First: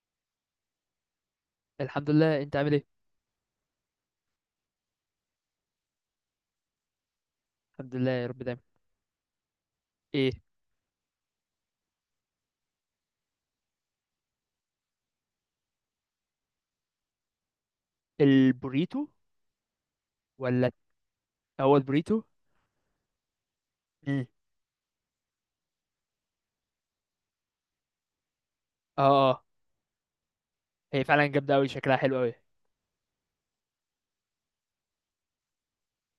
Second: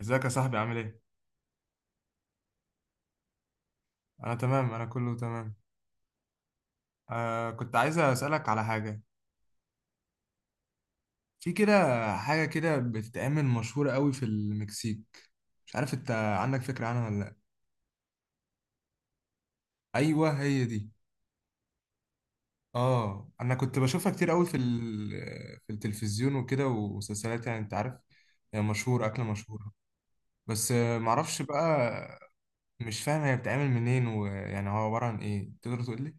ازيك يا صاحبي، عامل ايه؟ الحمد لله، انت عامل ايه؟ انا تمام، انا كله تمام. كنت الحمد عايز لله يا رب اسالك دايما. على حاجه. ايه؟ في كده، حاجه كده بتتعمل مشهوره قوي في المكسيك، مش عارف انت عندك فكره عنها ولا لا؟ البوريتو ايوه، هي ولا؟ دي. هو البوريتو. اه، انا كنت بشوفها مم. كتير قوي في التلفزيون وكده ومسلسلات، يعني انت عارف. هي مشهور، اكله اه، اه. مشهوره. بس هي فعلا معرفش جامده قوي، بقى. شكلها حلو قوي. مش فاهم هي بتتعمل منين، ويعني هو عباره عن ايه، تقدر تقول لي؟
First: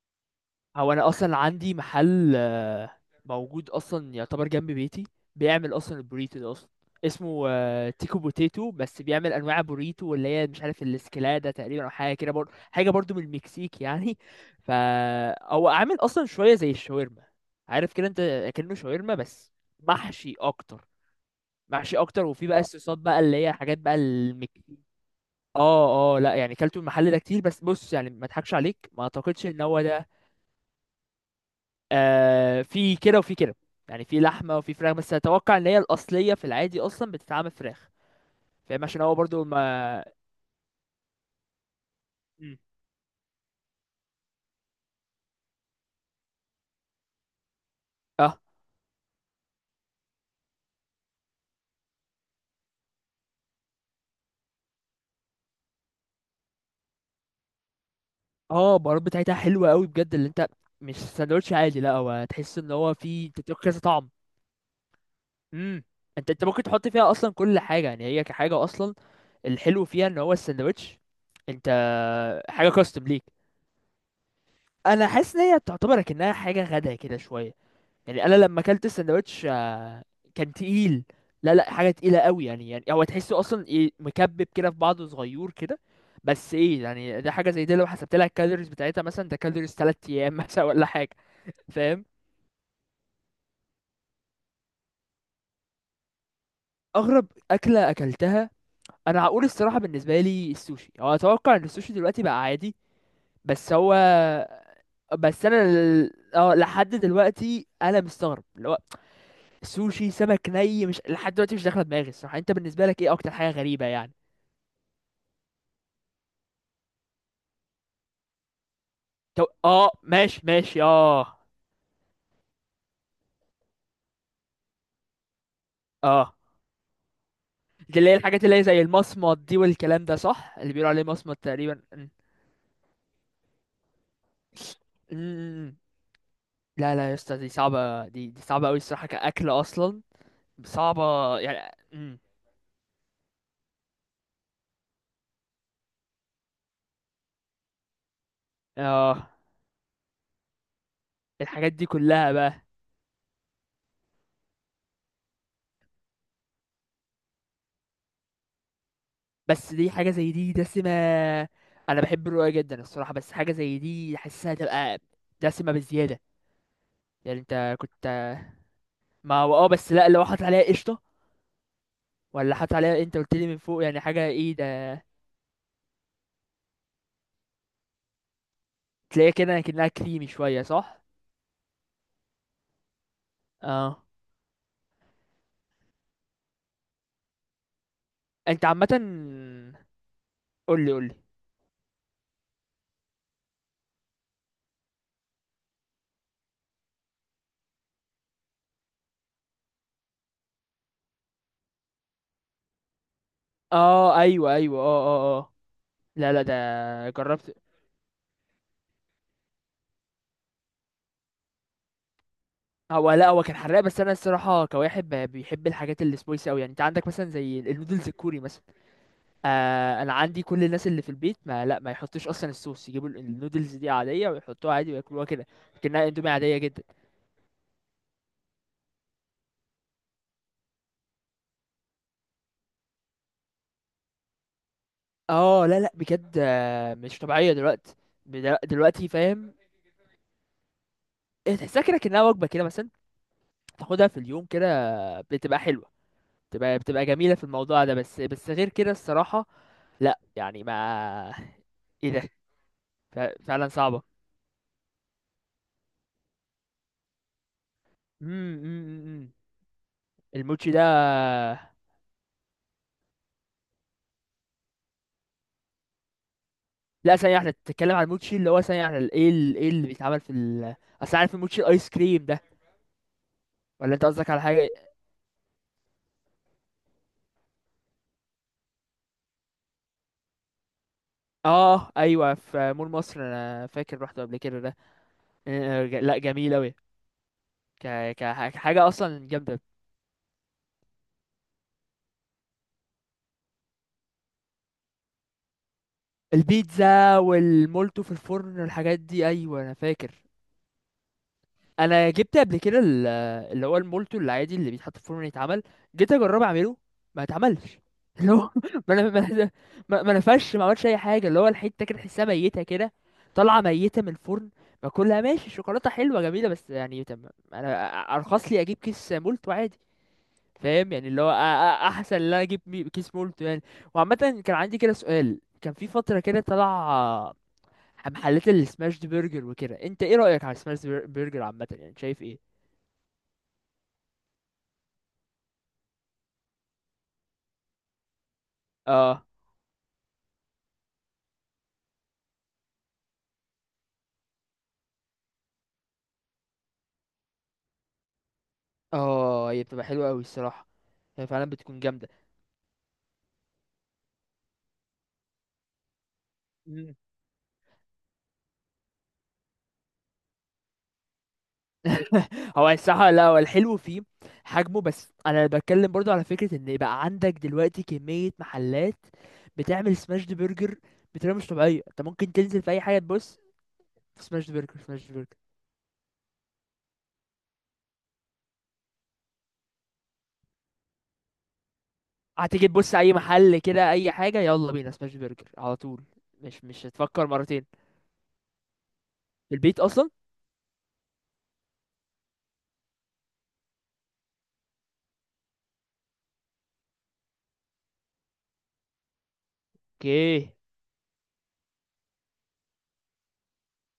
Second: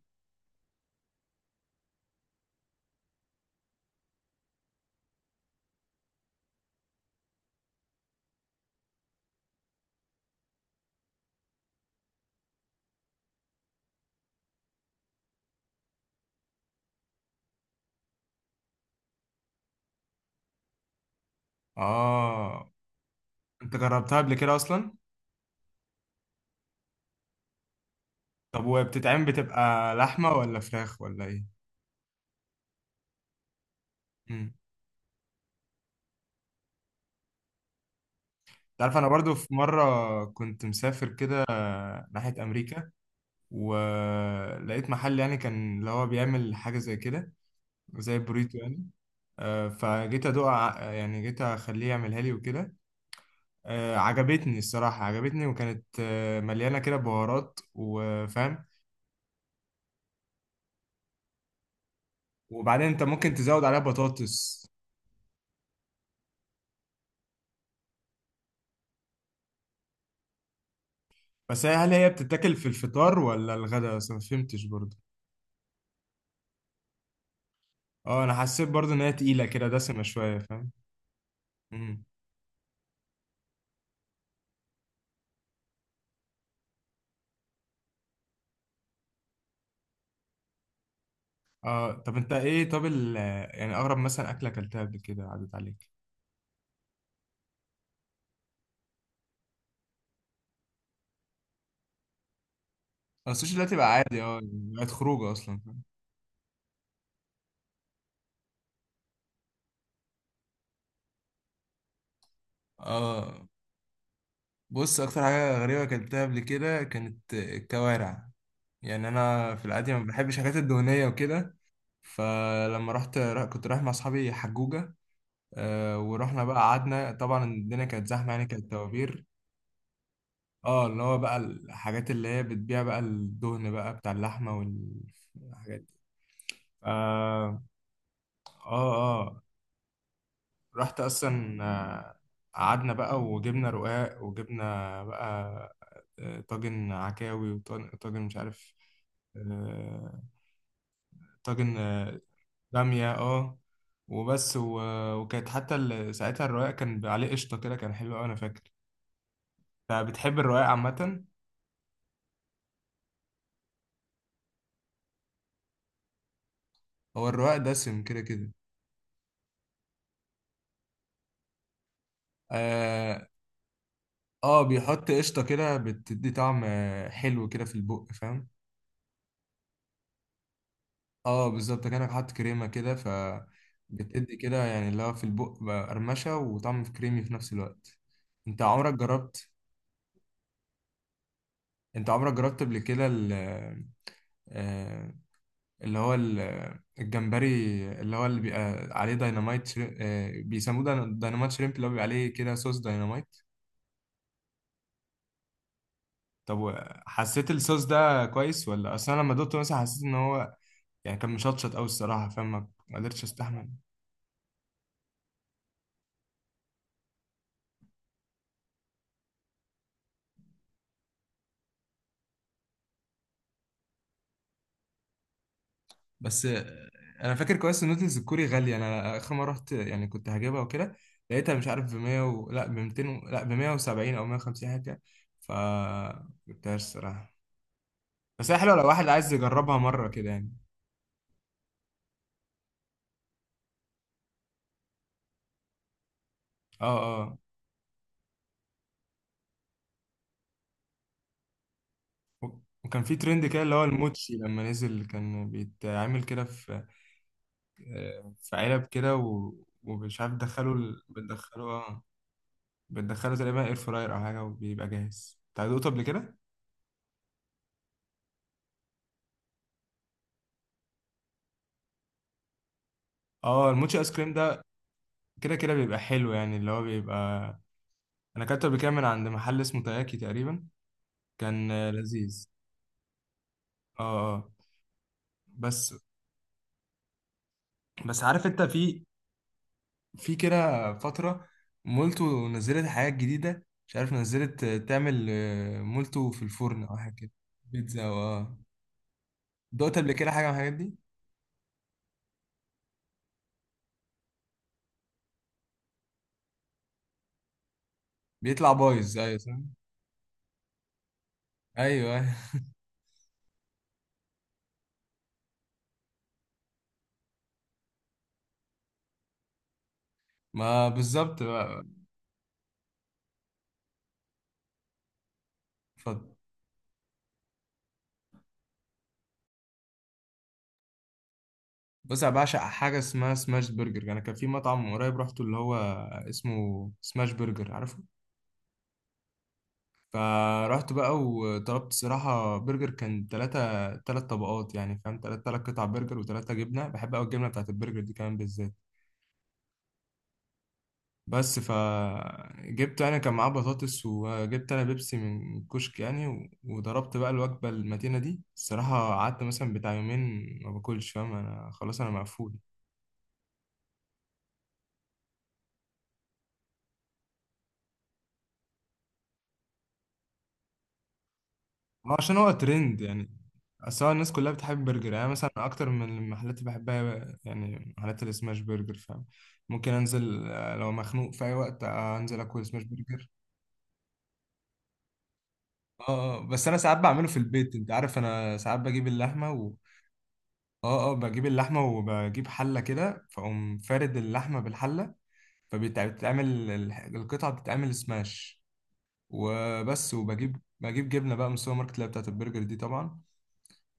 هو انا اصلا عندي محل موجود اصلا يعتبر جنب بيتي، بيعمل اصلا البوريتو ده اصلا. اسمه تيكو بوتيتو، بس بيعمل انواع بوريتو، واللي هي مش عارف الاسكلاده تقريبا او حاجه كده برضه، حاجه برضه من المكسيك يعني. فا هو عامل اصلا شويه زي الشاورما، عارف كده انت. كأنه شاورما بس محشي اكتر. محشي اكتر، وفي بقى اه، الصوصات بقى اللي هي انت حاجات بقى جربتها قبل كده المكسيك. اصلا؟ اه، اه، لا يعني كلته المحل ده كتير، بس بص يعني ما اضحكش طب، عليك، ما وبتتعمل اعتقدش ان هو بتبقى ده. لحمة ولا فراخ ولا ايه؟ في كده وفي كده. يعني في امم. لحمه وفي فراخ، بس اتوقع ان هي الاصليه في العادي اصلا بتتعمل فراخ. فاهم تعرف، عشان انا هو برضو برضو في ما. مرة كنت مسافر كده ناحية مم. امريكا، ولقيت محل يعني كان اللي هو بيعمل حاجة زي كده، زي اه، بريتو يعني. يعني جيت اخليه يعملها لي وكده. عجبتني الصراحة، عجبتني، وكانت مليانة كده بهارات، وفاهم. اه، البهارات بتاعتها حلوه قوي بجد اللي انت. مش ساندوتش عادي، لا هو تحس ان وبعدين هو انت في، ممكن تديك تزود عليها كذا طعم. بطاطس. امم. انت ممكن تحط فيها اصلا كل حاجه، يعني هي كحاجه اصلا الحلو فيها ان هو الساندوتش بس انت. هل هي بتتاكل في حاجه كاستم الفطار ليك. ولا الغداء بس؟ ما فهمتش برضو. انا حاسس ان هي تعتبر كأنها حاجه غدا كده شويه. اه، يعني انا انا لما حسيت اكلت برضو ان هي تقيله الساندوتش كده، دسمه شويه، كان فاهم. تقيل. لا، لا، حاجه امم. تقيله قوي يعني هو تحسه اصلا ايه، مكبب كده في بعضه، صغير كده. بس ايه يعني، ده حاجه زي دي لو حسبت لها الكالوريز بتاعتها مثلا ده كالوريز 3 ايام مثلا ولا حاجه. اه، فاهم. طب انت ايه، طب يعني اغرب مثلا اكله اكلتها قبل كده عدت عليك؟ اغرب اكله اكلتها، انا هقول الصراحه بالنسبه لي السوشي. هو اتوقع ان السوشي دلوقتي بقى عادي. اه، السوشي بس دلوقتي بقى هو عادي، اه يعني بقت خروجه بس اصلا، انا فاهم؟ لحد دلوقتي انا مستغرب اللي هو سوشي سمك ني. مش لحد دلوقتي مش داخله دماغي الصراحه. انت بالنسبه لك ايه اكتر اه، حاجه غريبه يعني؟ بص، اكتر حاجه غريبه اكلتها قبل كده كانت الكوارع. يعني انا في اه، العادي ما بحبش ماشي الحاجات ماشي، الدهنيه اه. وكده. فلما رحت كنت رايح مع اصحابي حجوجه. اه، ورحنا بقى، قعدنا طبعا، الدنيا دي كانت اللي هي زحمه، الحاجات يعني اللي هي كانت زي توابير. المصمت دي والكلام ده صح، اللي اه، بيقولوا اللي عليه هو بقى مصمت تقريبا م- الحاجات اللي هي بتبيع بقى الدهن بقى بتاع اللحمة م- م. والحاجات دي. لا، لا، يا اسطى دي اه، صعبه، دي صعبه قوي اه، الصراحه آه. كاكل اصلا. رحت صعبه اصلا، يعني. قعدنا بقى وجبنا رقاق، وجبنا بقى طاجن عكاوي، وطاجن مش عارف، اه، آه، الحاجات طاجن دي كلها بقى. بامية، اه. وبس، وكانت حتى ساعتها الرقاق كان عليه قشطة كده، كان حلو أوي، أنا فاكر. بس دي حاجة زي فبتحب دي الرقاق دسمة. عامة؟ أنا بحب الرؤية جدا الصراحة، بس حاجة زي دي حاسسها تبقى دسمة بزيادة. هو يعني الرقاق أنت دسم كنت، كده كده. ما هو أه، بس لأ لو حاطط عليها قشطة، ولا حاطط عليها، أنت آه، قلت لي من فوق يعني حاجة إيه اه، ده. بيحط قشطة كده، بتدي طعم حلو كده في البق، فاهم. تلاقيها كده كأنها كريمي شوية، صح؟ اه، بالظبط، كأنك حاطط كريمة كده، ف أه. بتدي كده يعني اللي هو في البق بقى قرمشة وطعم، في كريمي في نفس الوقت. انت أنت عامة، عمرك جربت قولي، قولي. انت عمرك جربت قبل كده آه، اللي هو الجمبري، اللي هو اللي بيبقى عليه دايناميت شري... آه، بيسموه دايناميت شريمب، اللي هو بيبقى عليه كده صوص دايناميت. أه، أيوه، أيوه، أه، أه، أه. لا، لا، طب، ده حسيت جربت. الصوص ده كويس ولا؟ اصل انا لما دقته مثلا حسيت ان هو، يعني كان مشطشط قوي الصراحه، فاهم، ما هو قدرتش لا، هو كان استحمل. حراق، بس أنا الصراحة كواحد بيحب الحاجات السبايسي أوي. يعني أنت عندك مثلا زي النودلز الكوري مثلا. انا عندي كل الناس اللي في البيت، ما يحطوش اصلا الصوص، يجيبوا النودلز دي عاديه ويحطوها عادي وياكلوها كده. لكنها اندومي بس عاديه جدا. آه، انا فاكر كويس إن النودلز الكوري غاليه. انا اخر مره رحت يعني كنت هجيبها وكده، لقيتها مش عارف ب 100 و... لا ب 200 و... لا ب 170 او 150 حاجه كده. ف اه، لا، لا، بجد جبتهاش مش الصراحه. طبيعيه دلوقتي. بس هي حلوه لو واحد دلوقتي عايز فاهم. يجربها مره كده يعني. إيه، تحسها كده كانها وجبه كده مثلا، تاخدها في اليوم كده، بتبقى حلوه. بتبقى اه، بتبقى جميله اه. في الموضوع ده، بس غير كده الصراحه لا، يعني ما. ايه ده. وكان في ترند ف- كده فعلا اللي هو صعبه. الموتشي لما نزل كان بيتعمل كده في، امم. في امم، علب امم، كده امم. و... ومش عارف، الموتشي دخلوا ده. ال... بتدخلوا بتدخله تقريبا اير فراير او حاجه، وبيبقى جاهز. انت دوقته قبل كده؟ لا، ثانية واحدة، بتتكلم عن الموتشي اللي هو ثانية واحدة ال- ايه ال- ايه اللي بيتعمل في ال. أصل عارف الموتشي الآيس كريم ده، اه، ولا الموتشي أنت ايس قصدك كريم على ده، حاجة؟ كده كده بيبقى حلو يعني، اللي هو بيبقى. انا اكلته قبل كده من عند محل اسمه تاياكي تقريبا، كان اه، أيوه، لذيذ. في مول مصر، أنا فاكر اه، رحته قبل اه. كده ده. بس لا جميل أوي. بس عارف انت، كحاجة في أصلا جامدة. في كده فتره مولتو نزلت حاجات جديده، مش عارف نزلت تعمل مولتو في الفرن او حاجه البيتزا كده. بيتزا، والمولتو في اه. الفرن والحاجات دي، أيوه أنا دوقت قبل فاكر. كده حاجه من الحاجات دي؟ انا جبت قبل كده ال-، اللي هو المولتو العادي اللي بيتحط في الفرن يتعمل، جيت اجرب اعمله، ما اتعملش. اللي هو بيطلع ما انا بايظ، ايوه ما. صح، ما نفش، ما عملش اي حاجه. اللي هو الحته كده ايوه، أيوة. تحسها ميته كده، طالعه ميته من الفرن. ما كلها ماشي، الشوكولاته حلوه جميله، بس يعني انا ارخص لي اجيب كيس مولتو عادي. ما فاهم يعني، اللي هو بالظبط بقى. احسن ان انا اجيب كيس مولتو يعني. وعامه، كان عندي كده سؤال، كان في فتره اتفضل. كده طلع محلات السماش برجر وكده، انت ايه رايك على السماش برجر عامه، يعني شايف بص، انا ايه؟ بعشق حاجه اسمها سماش برجر. انا كان في مطعم من قريب رحته اللي هو اسمه سماش برجر، عارفه؟ اه، فرحت بقى وطلبت صراحه برجر، كان ثلاث طبقات، يعني فاهم، ثلاث قطع برجر وثلاثه جبنه. بحب قوي الجبنه بتاعت البرجر دي كمان بالذات. اه، هي بتبقى حلوة أوي الصراحة، هي فعلا بس، بتكون جامدة. فجبت انا كان معاه بطاطس، وجبت انا بيبسي من كشك يعني، مم. وضربت بقى الوجبه المتينه دي الصراحه. قعدت مثلا بتاع يومين ما باكلش، فاهم، انا خلاص، انا مقفول. هو الصراحة، لا هو الحلو فيه حجمه. بس أنا بتكلم برضو على فكرة إن يبقى عندك دلوقتي كمية محلات بتعمل سماشد برجر بطريقة مش طبيعية. أنت ما هو ممكن عشان هو تنزل في أي حاجة ترند يعني، تبص اصل هو الناس كلها سماشد برجر، بتحب سماشد برجر يعني. أنا برجر. مثلا اكتر من المحلات اللي بحبها يعني محلات السماش برجر، فاهم. ممكن انزل لو مخنوق في اي وقت انزل اكل هتيجي سماش تبص أي برجر. محل كده، أي حاجة يلا بينا سماشد برجر على طول. اه. مش بس انا مش ساعات بعمله هتفكر في مرتين. البيت، انت عارف، انا ساعات بجيب اللحمه في و... البيت أصلا. اه، اه، بجيب اللحمه وبجيب حله كده، فاقوم فارد اللحمه بالحله، فبتتعمل، القطعه بتتعمل سماش. وبس، اوكي. وبجيب جبنه بقى من السوبر ماركت اللي هي بتاعت البرجر دي طبعا.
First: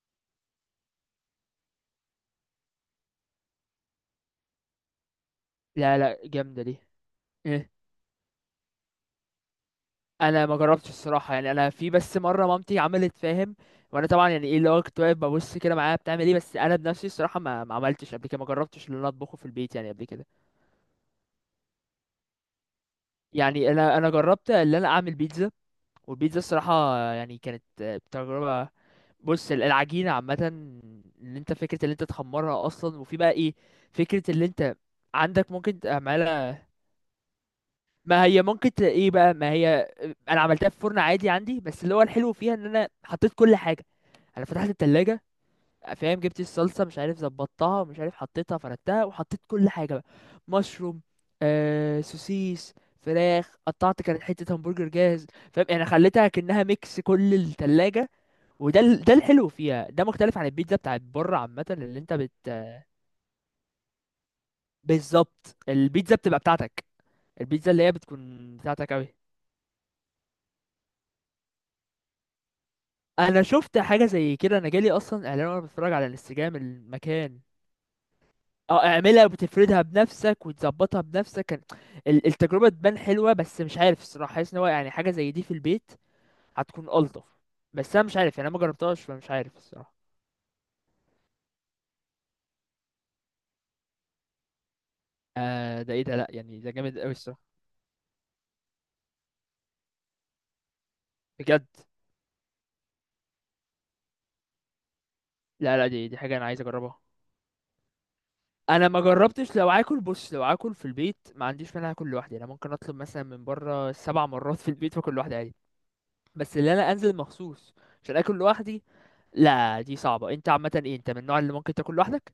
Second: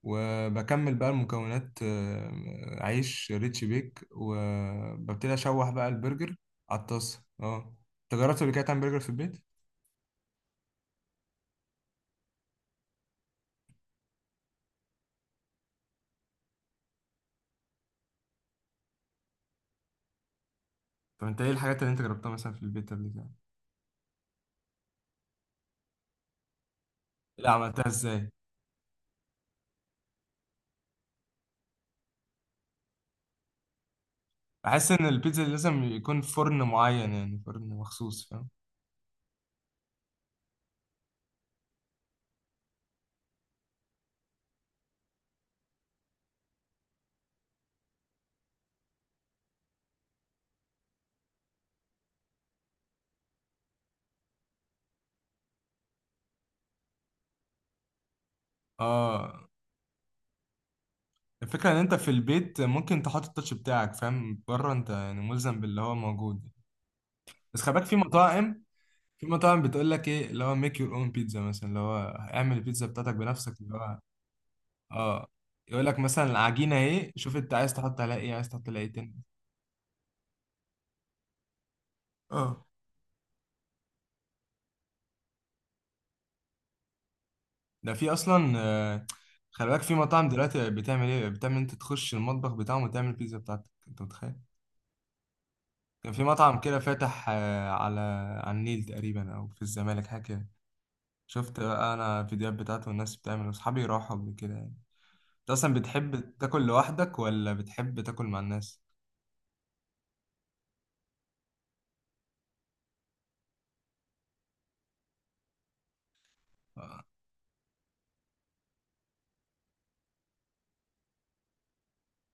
وبكمل بقى المكونات، عيش ريتش بيك، وببتدي اشوح بقى لا، لا، البرجر جامدة دي. على الطاسه، اه. انت جربت قبل كده تعمل برجر في البيت؟ انا ما جربتش الصراحه، يعني انا في بس مره مامتي عملت، فاهم، وانا طبعا يعني ايه، اللي هو كنت واقف ببص كده معاها بتعمل ايه. بس انا بنفسي الصراحه ما عملتش قبل كده، ما جربتش اللي انا اطبخه في البيت يعني قبل كده. طب انت ايه الحاجات اللي انت جربتها مثلا في البيت قبل كده؟ يعني انا جربت اللي انا اعمل بيتزا، والبيتزا الصراحه يعني لا، كانت عملتها ازاي؟ تجربه. بص العجينه عامه، ان انت فكره اللي انت تخمرها اصلا، وفي بقى ايه، فكره اللي انت بحس ان البيتزا عندك ممكن لازم يكون تعملها. فرن معين، يعني فرن ما مخصوص، هي فاهم. ممكن ايه بقى، ما هي انا عملتها في فرن عادي عندي، بس اللي هو الحلو فيها ان انا حطيت كل حاجه. انا فتحت التلاجة، فاهم، جبت الصلصه مش عارف ظبطتها، مش عارف حطيتها، فردتها وحطيت كل حاجه بقى، مشروم، سوسيس، فراخ قطعت، كانت حته همبرجر جاهز. فاهم يعني خليتها كأنها ميكس كل التلاجة، وده ده الحلو اه، فيها. ده مختلف عن البيتزا بتاعت بره عامه الفكره ان انت اللي في انت بت. البيت ممكن تحط التاتش بتاعك، فاهم، بره انت يعني بالظبط، ملزم باللي هو البيتزا بتبقى موجود. بتاعتك، بس البيتزا خلي اللي بالك، هي في بتكون مطاعم، بتاعتك قوي. في مطاعم بتقول لك ايه، اللي هو ميك يور اون بيتزا مثلا، اللي هو اعمل البيتزا بتاعتك انا بنفسك، اللي شفت هو حاجه زي كده، انا جالي اه اصلا اعلان وانا يقول بتفرج لك على مثلا الانستجرام العجينه اهي، شوف المكان. انت عايز تحط عليها ايه، عايز تحط عليها اه، ايه تاني. اعملها وتفردها بنفسك وتظبطها بنفسك. كان اه، التجربة تبان حلوة، بس مش عارف الصراحة، حاسس ان هو يعني حاجة زي دي في البيت هتكون ألطف. ده بس انا في مش عارف يعني، اصلا، انا ما جربتهاش فمش عارف خلي بالك، في الصراحة. مطاعم دلوقتي بتعمل ايه، بتعمل انت تخش المطبخ بتاعهم وتعمل البيتزا بتاعتك انت، متخيل؟ ده ايه كان ده، في لا مطعم يعني ده كده جامد قوي فاتح، الصراحة. على النيل تقريبا، او في الزمالك حاجه كده. شفت بجد. بقى انا الفيديوهات بتاعته، والناس بتعمل، واصحابي راحوا قبل كده يعني. انت اصلا لا، لا، دي حاجة بتحب انا عايز تاكل اجربها. لوحدك ولا بتحب تاكل مع الناس؟ انا ما جربتش لو اكل. بص لو اكل في البيت ما عنديش مانع اكل لوحدي، انا ممكن اطلب مثلا من بره سبع مرات في البيت واكل لوحدي عادي. بس اللي انا انزل مخصوص عشان اكل لوحدي، لا دي صعبة. انت عامة ايه، انت من النوع اللي ممكن تاكل لوحدك؟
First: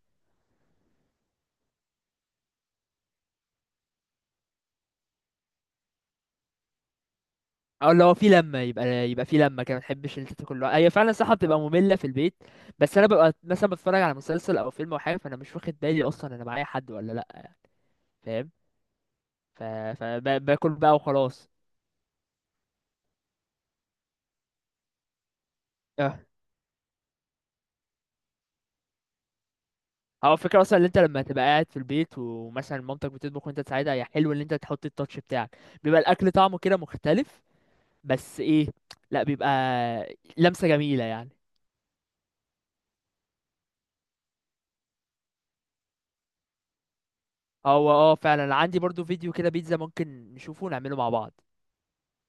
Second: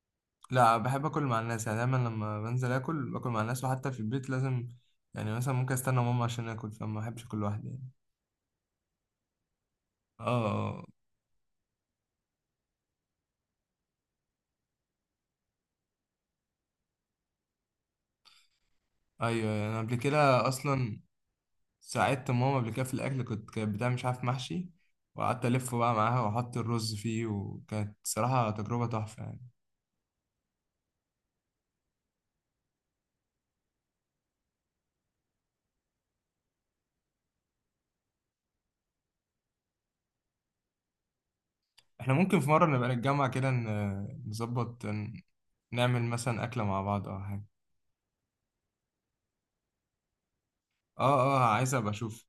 لا، بحب اكل مع الناس. يعني دايما لما بنزل اكل، باكل مع الناس، وحتى في البيت لازم، يعني مثلا ممكن استنى ماما عشان اكل، فما بحبش اكل لوحدي يعني. او لو في لمه يبقى في لمه كده ما تحبش ان انت تاكل لوحدك. اه، هي فعلا صح بتبقى ممله في البيت. بس انا ببقى مثلا بتفرج على مسلسل او فيلم او حاجه، فانا مش واخد بالي اصلا انا معايا حد ولا لا. فاهم. ايوه ف... يعني، انا قبل كده فباكل بقى اصلا وخلاص. ساعدت ماما قبل كده في الاكل، كنت كانت بتعمل مش عارف محشي، وقعدت الف بقى اه، معاها واحط الرز فيه، وكانت صراحه تجربه تحفه يعني. هو الفكره اصلا ان انت لما تبقى قاعد في البيت ومثلا مامتك بتطبخ وانت تساعدها، هي حلو ان انت تحط التاتش بتاعك، بيبقى الاكل طعمه كده مختلف. بس ايه، لا بيبقى لمسه جميله يعني. احنا ممكن في مره نبقى نتجمع كده، نظبط، نعمل مثلا اكله مع بعض او حاجه. هو فعلا عندي برضو فيديو كده بيتزا، ممكن نشوفه ونعمله مع اه، اه، بعض. عايز ابقى اشوف.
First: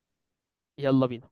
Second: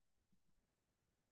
يلا بينا.